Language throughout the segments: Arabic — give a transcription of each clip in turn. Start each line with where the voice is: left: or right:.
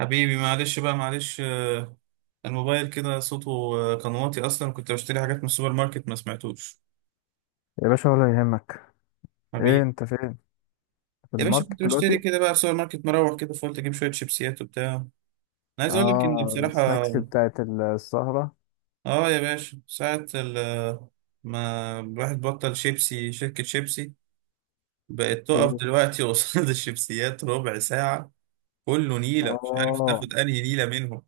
right: حبيبي معلش بقى معلش الموبايل كده صوته كان واطي اصلا، كنت بشتري حاجات من السوبر ماركت ما سمعتوش.
left: يا باشا ولا يهمك. ايه
right: حبيبي،
left: انت فين؟ في
right: يا باشا كنت
left: الماركت
right: بشتري
left: دلوقتي؟
right: كده بقى في السوبر ماركت مروح كده، فقلت اجيب شويه شيبسيات وبتاع. انا عايز اقول لك ان
left: اه
right: بصراحه
left: السناكس بتاعت السهرة.
right: اه يا باشا ساعه ما الواحد بطل شيبسي، شركه شيبسي بقت تقف
left: في-
right: دلوقتي قصاد الشيبسيات ربع ساعه، كله نيله، مش عارف
left: اه
right: تاخد انهي نيله منهم.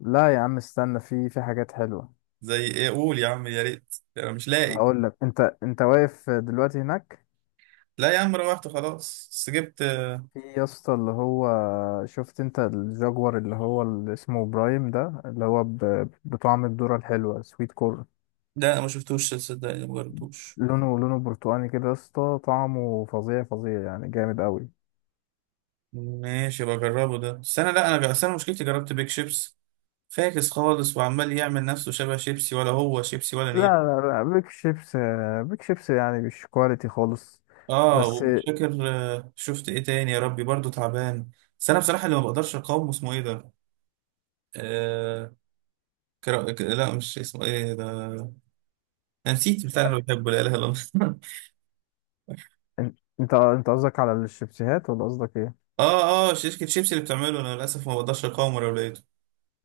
left: لا يا عم استنى، في حاجات حلوة.
right: زي ايه؟ قول يا عم، يا ريت، انا مش لاقي.
left: اقول لك، انت واقف دلوقتي هناك؟
right: لا يا عم، روحت خلاص بس جبت.
left: في يا اسطى اللي هو، شفت انت الجاكور اللي هو اللي اسمه برايم ده، اللي هو بطعم الذرة الحلوة سويت كورن.
right: ده انا ما شفتوش صدقني، ما جربتوش.
left: لونه لونه برتقاني كده يا اسطى، طعمه فظيع فظيع يعني جامد قوي.
right: ماشي بجربه ده، بس انا لا انا جا- أصل انا مشكلتي جربت بيك شيبس فاكس خالص، وعمال يعمل نفسه شبه شيبسي، ولا هو شيبسي ولا
left: لا
right: نيل.
left: لا لا، بيك شيبس. بيك شيبس يعني مش كواليتي خالص.
right: اه
left: بس
right: ومش فاكر شفت ايه تاني يا ربي برضو تعبان. بس انا بصراحة اللي ما بقدرش اقاومه اسمه ايه ده؟ آه، لا، مش اسمه ايه ده، انا نسيت بتاع اللي بحبه، لا اله الا الله
left: إن- انت قصدك على الشيبسيهات ولا قصدك ايه؟
right: اه اه، شركة شيبسي اللي بتعمله انا للاسف ما بقدرش اقاومه لو لقيته.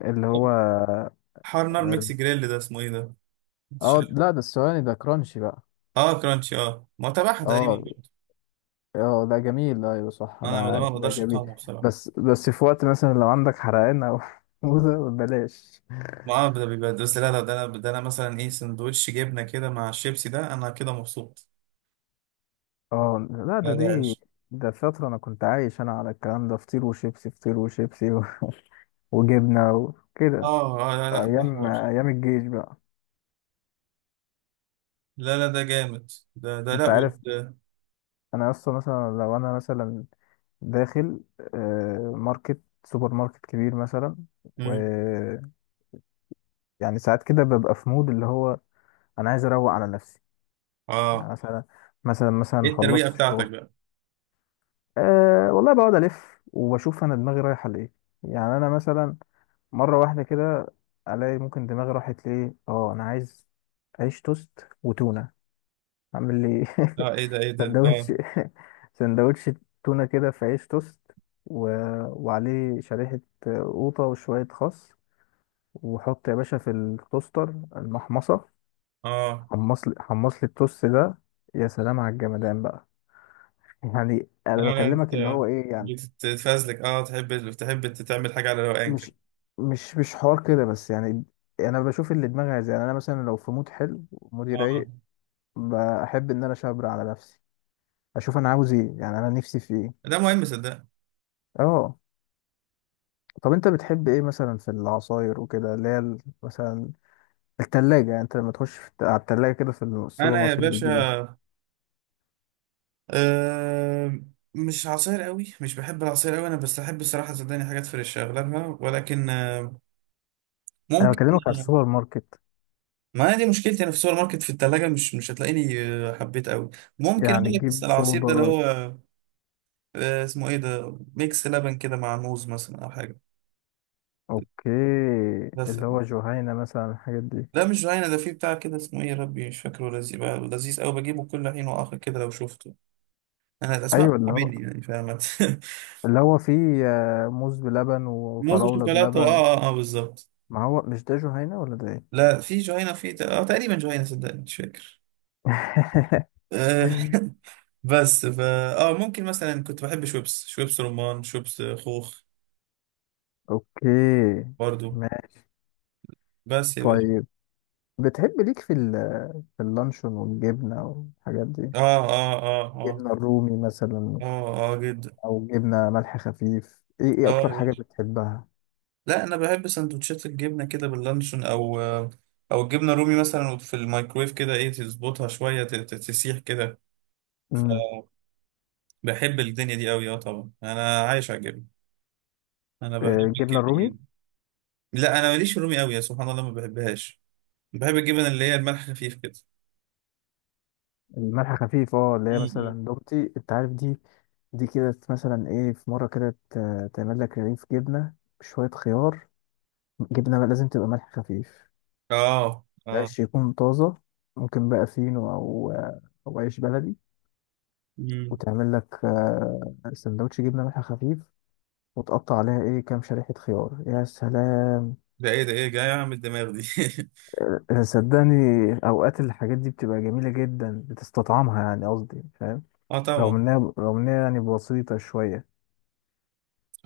left: اللي هو
right: حار نار
left: اه.
right: ميكس جريل، ده اسمه ايه ده؟
left: آه، لا ده الثواني ده كرانشي بقى.
right: اه كرانشي، اه ما تبعها
left: اه
right: تقريبا برضه.
left: اه، ده جميل، ايوه صح
right: انا ما
left: انا
right: ما
left: عارف ده
right: بقدرش
left: جميل.
right: اقاومه بصراحه.
left: بس بس في وقت مثلا لو عندك حرقان او حموضة بلاش.
right: ما ده بيبقى بس، لا ده انا، ده انا مثلا ايه، سندوتش جبنه كده مع الشيبسي، ده انا كده مبسوط.
left: اه لا ده
right: لا ده
left: دي،
right: عيش.
left: ده فترة انا كنت عايش انا على الكلام ده، فطير وشيبسي، فطير وشيبسي وجبنة وكده.
right: اه اه، لا لا ده
left: ايام
right: حوار.
left: ايام الجيش بقى.
right: لا لا ده جامد، ده ده لا
left: انت
right: وال.
left: عارف، انا اصلا مثلا لو انا مثلا داخل ماركت، سوبر ماركت كبير مثلا،
right: مم.
left: ويعني ساعات كده ببقى في مود اللي هو، انا عايز اروق على نفسي.
right: اه،
left: يعني مثلا، مثلا
right: ايه الترويقه
left: خلصت
right: بتاعتك
left: الشغل.
right: بقى؟
left: أه والله بقعد الف وبشوف انا دماغي رايحه لايه. يعني انا مثلا مره واحده كده الاقي ممكن دماغي راحت لايه، اه انا عايز عيش توست وتونه. عامل لي
right: اه ايه ده، ايه ده،
left: سندوتش،
right: اه
left: سندوتش تونة كده في عيش توست، و... وعليه شريحة قوطة وشوية خس، وحط يا باشا في التوستر المحمصة،
right: اه،
left: حمص لي حمص لي التوست ده. يا سلام على الجمدان بقى. يعني انا
right: انا لا،
left: بكلمك اللي
right: انت
left: هو ايه يعني.
right: بتتفازلك، اه، تحب تعمل حاجه على روقان
left: مش
right: كده.
left: مش حوار كده بس يعني انا بشوف اللي دماغي عايزاه. يعني انا مثلا لو في مود حلو ومودي
right: اه،
left: رايق، بحب ان اشبر على نفسي، اشوف انا عاوز ايه، يعني انا نفسي في ايه.
right: ده مهم صدق.
left: اه طب انت بتحب ايه مثلا في العصاير وكده، اللي هي مثلا التلاجة. يعني انت لما تخش في على التلاجة كده في السوبر
right: انا يا
left: ماركت بتجيب ايه؟
right: باشا، أه، مش عصير قوي، مش بحب العصير قوي انا، بس احب الصراحه صدقني حاجات فريش اغلبها، ولكن
left: انا
right: ممكن.
left: بكلمك على السوبر ماركت.
right: ما أنا دي مشكلتي، انا في السوبر ماركت في الثلاجه مش هتلاقيني حبيت قوي. ممكن
left: يعني
right: اقول لك بس
left: تجيب
right: العصير ده اللي
left: صودا؟
right: هو اسمه ايه ده، ميكس لبن كده مع موز مثلا او حاجه.
left: اوكي.
right: بس
left: اللي هو جهينة مثلا الحاجات دي.
right: ده مش جوانا، ده فيه بتاع كده، اسمه ايه يا ربي مش فاكره، لذيذ بقى، لذيذ قوي بجيبه كل حين واخر كده لو شفته. انا الاسماء
left: ايوه اللي هو،
right: بتقابلني يعني، فاهمة
left: اللي هو فيه موز بلبن
right: موز
left: وفراولة
right: وشوكولاته،
left: بلبن.
right: اه، اه, بالظبط.
left: ما هو مش ده جهينة ولا ده ايه؟
right: لا في جهينة، في اه تقريبا جهينة، صدقني مش فاكر. آه، بس فا اه، ممكن مثلا كنت بحب شويبس، شويبس رمان، شويبس خوخ
left: اوكي
right: برضو.
left: ماشي.
right: بس يا باشا،
left: طيب بتحب ليك في في اللانشون والجبنة والحاجات دي؟
right: اه اه اه اه،
left: جبنة رومي مثلا،
right: اه اه جدا.
left: أو جبنة ملح خفيف؟ إيه إيه
right: اه يا
left: أكتر حاجة
right: باشا،
left: بتحبها؟
right: لا انا بحب سندوتشات الجبنه كده باللانشون او او الجبنه الرومي مثلا في الميكرويف كده، ايه تظبطها شويه تسيح كده،
left: امم.
right: فبحب الدنيا دي قوي، اه طبعا انا عايش على الجبنه، انا بحب
left: آه، الجبنة
right: الجبنه
left: الرومي.
right: جدا. لا انا ماليش في الرومي قوي، يا سبحان الله ما بحبهاش، بحب الجبن اللي هي الملح خفيف كده.
left: الملح خفيف اه، اللي هي
right: م-
left: مثلا دومتي أنت عارف دي. دي كده مثلا إيه، في مرة كده تعمل لك رغيف جبنة بشوية خيار، جبنة بقى لازم تبقى ملح خفيف،
right: اه اه.
left: العيش يكون طازة. ممكن بقى فينو أو أو عيش بلدي،
right: م- م.
left: وتعمل لك سندوتش جبنة ملح خفيف، وتقطع عليها إيه كام شريحة خيار. يا سلام.
right: ده ايه ده، ايه جاي اعمل الدماغ دي؟
left: آه، آه، صدقني اوقات الحاجات دي بتبقى جميله جدا، بتستطعمها يعني قصدي فاهم.
right: اه
left: رغم
right: طبعا.
left: انها رغم انها يعني بسيطه شويه.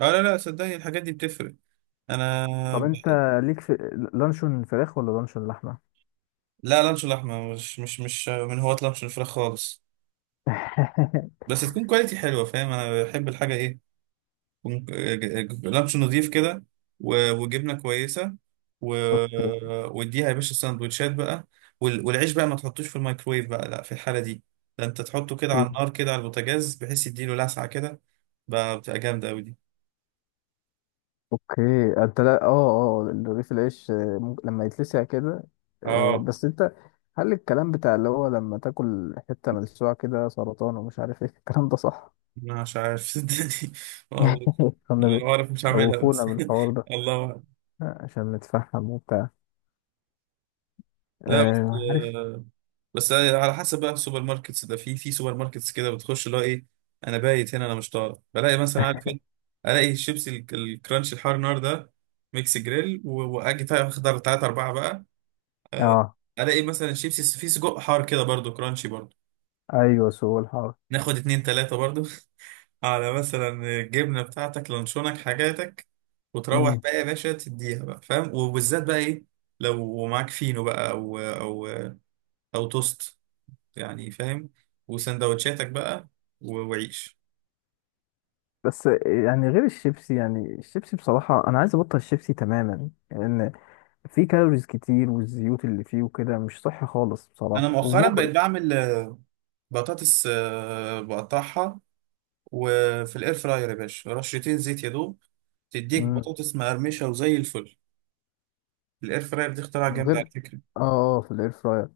right: اه لا لا، صدقني الحاجات دي بتفرق. انا
left: طب
right: ب...
left: انت ليك في لانشون فراخ ولا لانشون لحمه؟
right: لا، لانش لحمه، مش من هواة لانش الفراخ خالص. بس تكون كواليتي حلوه، فاهم، انا بحب الحاجه ايه، ونج- لانش نضيف كده، و- وجبنه كويسه، و...
left: اوكي
right: واديها يا باشا سندوتشات بقى، والعيش بقى ما تحطوش في الميكرويف بقى، لا في الحاله دي ده انت تحطه كده على
left: اوكي
right: النار كده على البوتاجاز، بحيث يديله لسعه كده، بقى بتبقى جامده قوي دي.
left: اوكي. انت لا اه. اه رغيف العيش ممكن لما يتلسع كده.
right: اه.
left: بس انت، هل الكلام بتاع اللي هو لما تاكل حته ملسوعه كده سرطان ومش عارف ايه الكلام ده صح؟
right: أنا مش عارف صدقني، ما اعرف. انا
left: كانوا
right: ما اعرف، مش هعملها بس
left: بيخوفونا بالحوار ده
right: الله.
left: عشان نتفهم وبتاع.
right: لا بس
left: عارف.
right: آه، بس على حسب بقى السوبر ماركتس ده، في في سوبر ماركتس كده بتخش اللي هو ايه، انا بايت هنا، انا مش طالع، بلاقي مثلا، عارف ايه، الاقي الشيبسي الكرانش الحار نار ده، ميكس جريل، و- واجي اخد 3 أربعة بقى آه،
left: اه
right: الاقي مثلا الشيبسي فيه سجق حار كده برضو، كرانشي برضو،
left: ايوه سوق الحار.
right: ناخد 2 3 برضو على مثلا الجبنة بتاعتك، لانشونك، حاجاتك، وتروح
left: امم.
right: بقى يا باشا تديها بقى، فاهم، وبالذات بقى ايه، لو معاك فينو بقى او او توست، يعني فاهم، وسندوتشاتك بقى، و- وعيش.
left: بس يعني غير الشيبسي يعني الشيبسي بصراحة أنا عايز أبطل الشيبسي تماما لأن فيه كالوريز كتير والزيوت اللي فيه وكده مش صحي خالص
right: انا
left: بصراحة
right: مؤخرا بقيت
left: ومغري
right: بعمل بطاطس، بقطعها وفي الاير فراير، يا باشا رشتين زيت يا دوب، تديك
left: امم
right: بطاطس مقرمشه وزي الفل. الاير فراير دي اختراع
left: من
right: جامد
left: غير
right: على فكره.
left: اه اه في الاير فراير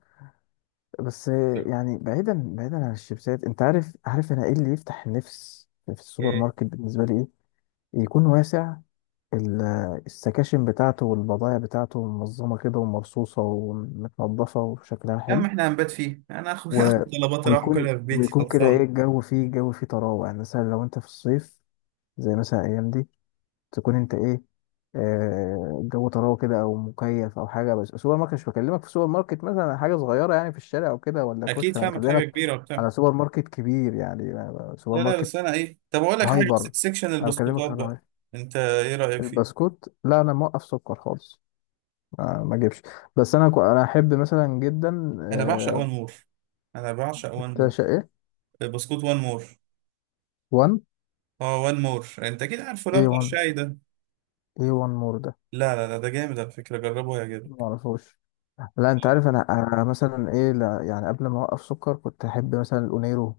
left: بس يعني بعيدا بعيدا عن الشيبسات، انت عارف، عارف انا ايه اللي يفتح النفس في السوبر
right: إيه.
left: ماركت بالنسبه لي ايه؟ يكون واسع، السكاشن بتاعته والبضائع بتاعته منظمه كده ومرصوصه ومتنضفه وشكلها
right: يا عم
left: حلو
right: احنا هنبات فيه، انا اخد
left: و...
right: اخد طلبات اروح اكلها
left: ويكون
right: في بيتي
left: ويكون كده ايه،
right: خلصانه.
left: الجو فيه، الجو فيه طراوة. يعني مثلا لو انت في الصيف، زي مثلا الايام دي، تكون انت ايه، آه الجو طراوة كده او مكيف او حاجة. بس سوبر ماركت، مش بكلمك في سوبر ماركت مثلا حاجة صغيرة يعني في الشارع او كده ولا
right: اكيد
left: كشك، انا
right: فاهمك، حاجه
left: بكلمك
right: كبيره وبتاع.
left: على سوبر ماركت كبير، يعني سوبر
right: لا لا،
left: ماركت
right: بس انا ايه، طب اقول لك حاجه بس-
left: هايبر.
right: سكشن
left: انا
right: البسكوتات
left: بكلمك على
right: بقى، انت ايه رايك فيه؟
left: البسكوت. لا انا موقف سكر خالص، ما اجيبش. بس انا انا احب مثلا جدا
right: انا بعشق
left: آه
right: وان مور، انا بعشق وان
left: بتاع
right: مور،
left: شقة
right: بسكوت وان مور.
left: 1
right: اه وان مور، انت اكيد عارفه اللي هو بتاع
left: A1
right: الشاي ده.
left: A1 مور.
right: لا لا لا، ده جامد على فكرة، جربه
left: ما
right: هيعجبك.
left: اعرفوش. لا انت عارف انا، أنا مثلا ايه، لا يعني قبل ما اوقف سكر كنت احب مثلا الاونيرو.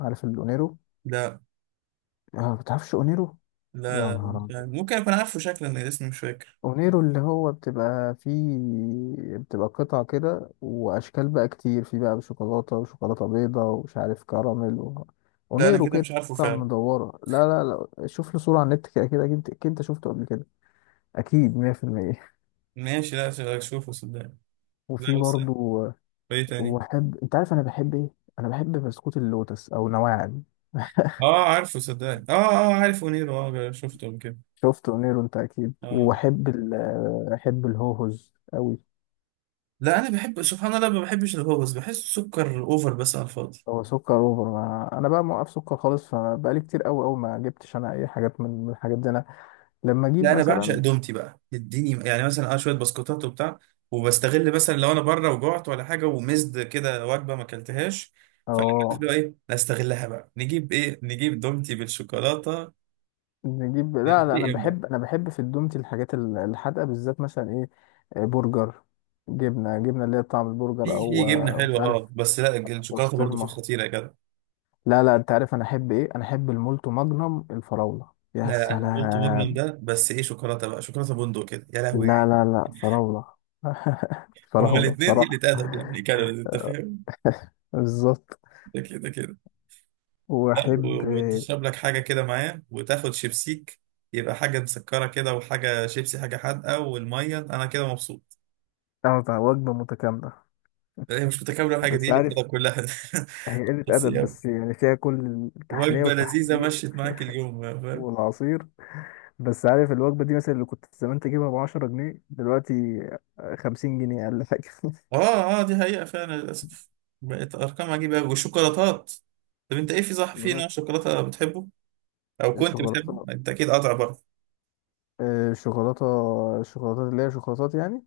left: عارف الاونيرو؟
right: لا
left: اه ما بتعرفش اونيرو. يا
right: لا
left: نهار
right: مش
left: ابيض.
right: عارف. ممكن اكون عارفه شكلا لان اسمي مش فاكر.
left: اونيرو اللي هو بتبقى فيه، بتبقى قطع كده واشكال بقى كتير، في بقى شوكولاته وشوكولاته بيضه ومش عارف كراميل و...
right: لا انا
left: اونيرو
right: كده
left: كده
right: مش عارفه
left: قطع
right: فعلا.
left: مدوره. لا لا، لا شوف له صوره على النت كده كده، اكيد أكيد انت شفته قبل كده، اكيد 100%.
right: ماشي، لا اشوفه صدقني.
left: وفي
right: لا بس،
left: برضه،
right: ايه تاني؟
left: واحب، انت عارف انا بحب ايه؟ انا بحب بسكوت اللوتس او نواعم.
right: اه عارفه صدقني، اه اه عارف ونيرو، اه شفته قبل كده.
left: شفته نيرو انت اكيد.
right: اه.
left: واحب ال... احب الهوهوز قوي.
right: لا انا بحب، سبحان الله، ما بحبش الهوبس، بحس سكر اوفر، بس على الفاضي.
left: هو سكر اوفر، ما... انا بقى موقف سكر خالص، فبقالي كتير قوي قوي ما جبتش انا اي حاجات من الحاجات دي. انا لما
right: لا
left: اجيب
right: انا بعشق
left: مثلا،
right: دومتي بقى، اديني يعني مثلا اه شويه بسكوتات وبتاع، وبستغل مثلا لو انا بره وجعت ولا حاجه، ومزد كده، وجبه ما اكلتهاش، فعملت
left: اه
right: له ايه، لا استغلها بقى، نجيب ايه، نجيب دومتي بالشوكولاته،
left: نجيب. لا لا انا
right: ننتقم بقى.
left: بحب، انا بحب في الدومتي الحاجات الحادقه بالذات، مثلا ايه، آه، برجر، جبنه، جبنه اللي هي بطعم البرجر،
right: في في
left: او
right: جبنه حلوه
left: مش عارف
right: اه، بس لا الشوكولاته برضو فيه
left: بسطرمه.
right: خطيره يا جدع.
left: لا لا، انت عارف انا احب ايه؟ انا احب المولتو ماجنوم الفراولة. يا
right: لا لا، انا قلت مجرم
left: سلام.
right: ده، بس ايه شوكولاته بقى، شوكولاته بندق كده، يا لهوي.
left: لا لا لا فراولة.
right: هما
left: فراولة
right: الاثنين قله
left: بصراحة.
right: ادب يعني، كانوا انت فاهم،
left: بالظبط.
right: ده كده كده. لا
left: واحب
right: و- وتشرب لك حاجة كده معاه، وتاخد شيبسيك، يبقى حاجة مسكرة كده وحاجة شيبسي، حاجة حادقة والمية، أنا كده مبسوط.
left: اه بقى وجبة متكاملة.
right: هي مش متكاملة الحاجة دي
left: بس
right: اللي كده
left: عارف،
right: كلها
left: هي قلة
right: بس
left: أدب
right: يلا،
left: بس يعني فيها كل التحلية
right: وجبة لذيذة
left: والتحديق
right: مشيت معاك اليوم فاهم.
left: والعصير. بس عارف الوجبة دي مثلا اللي كنت زمان تجيبها ب10 جنيه دلوقتي 50 جنيه أقل حاجة.
right: اه اه، دي حقيقة فعلا للأسف، بقت أرقام عجيبة أوي، والشوكولاتات، طب أنت إيه، في صح، في نوع
left: شوكولاتة،
right: شوكولاتة بتحبه أو كنت بتحبه؟
left: شوكولاتة،
right: أنت أكيد قاطع برضه.
left: آه، شوكولاتة، شوكولاتات اللي هي شوكولاتات يعني.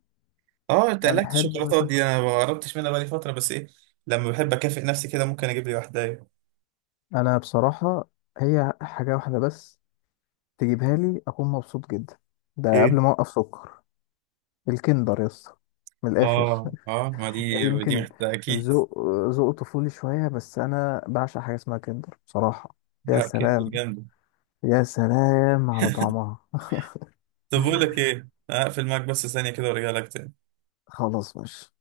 right: اه، أنت
left: أنا
right: قلقت
left: أحب
right: الشوكولاتات
left: مثلا،
right: دي، أنا ما قربتش منها بقالي فترة، بس إيه، لما بحب أكافئ نفسي كده ممكن أجيب لي واحدة. أيوه.
left: انا بصراحه هي حاجه واحده بس تجيبها لي اكون مبسوط جدا، ده قبل
right: إيه؟
left: ما اوقف سكر، الكندر يا اسطى من الاخر.
right: اه اه، ما دي دي
left: يمكن
right: محتاجة اكيد.
left: ذوق، ذوق طفولي شويه، بس انا بعشق حاجه اسمها كندر بصراحه. يا
right: لا كندر
left: سلام،
right: جامدة.
left: يا سلام على طعمها.
right: طب بقول لك ايه، هقفل معاك بس ثانية كده وارجع لك تاني.
left: خلاص ماشي.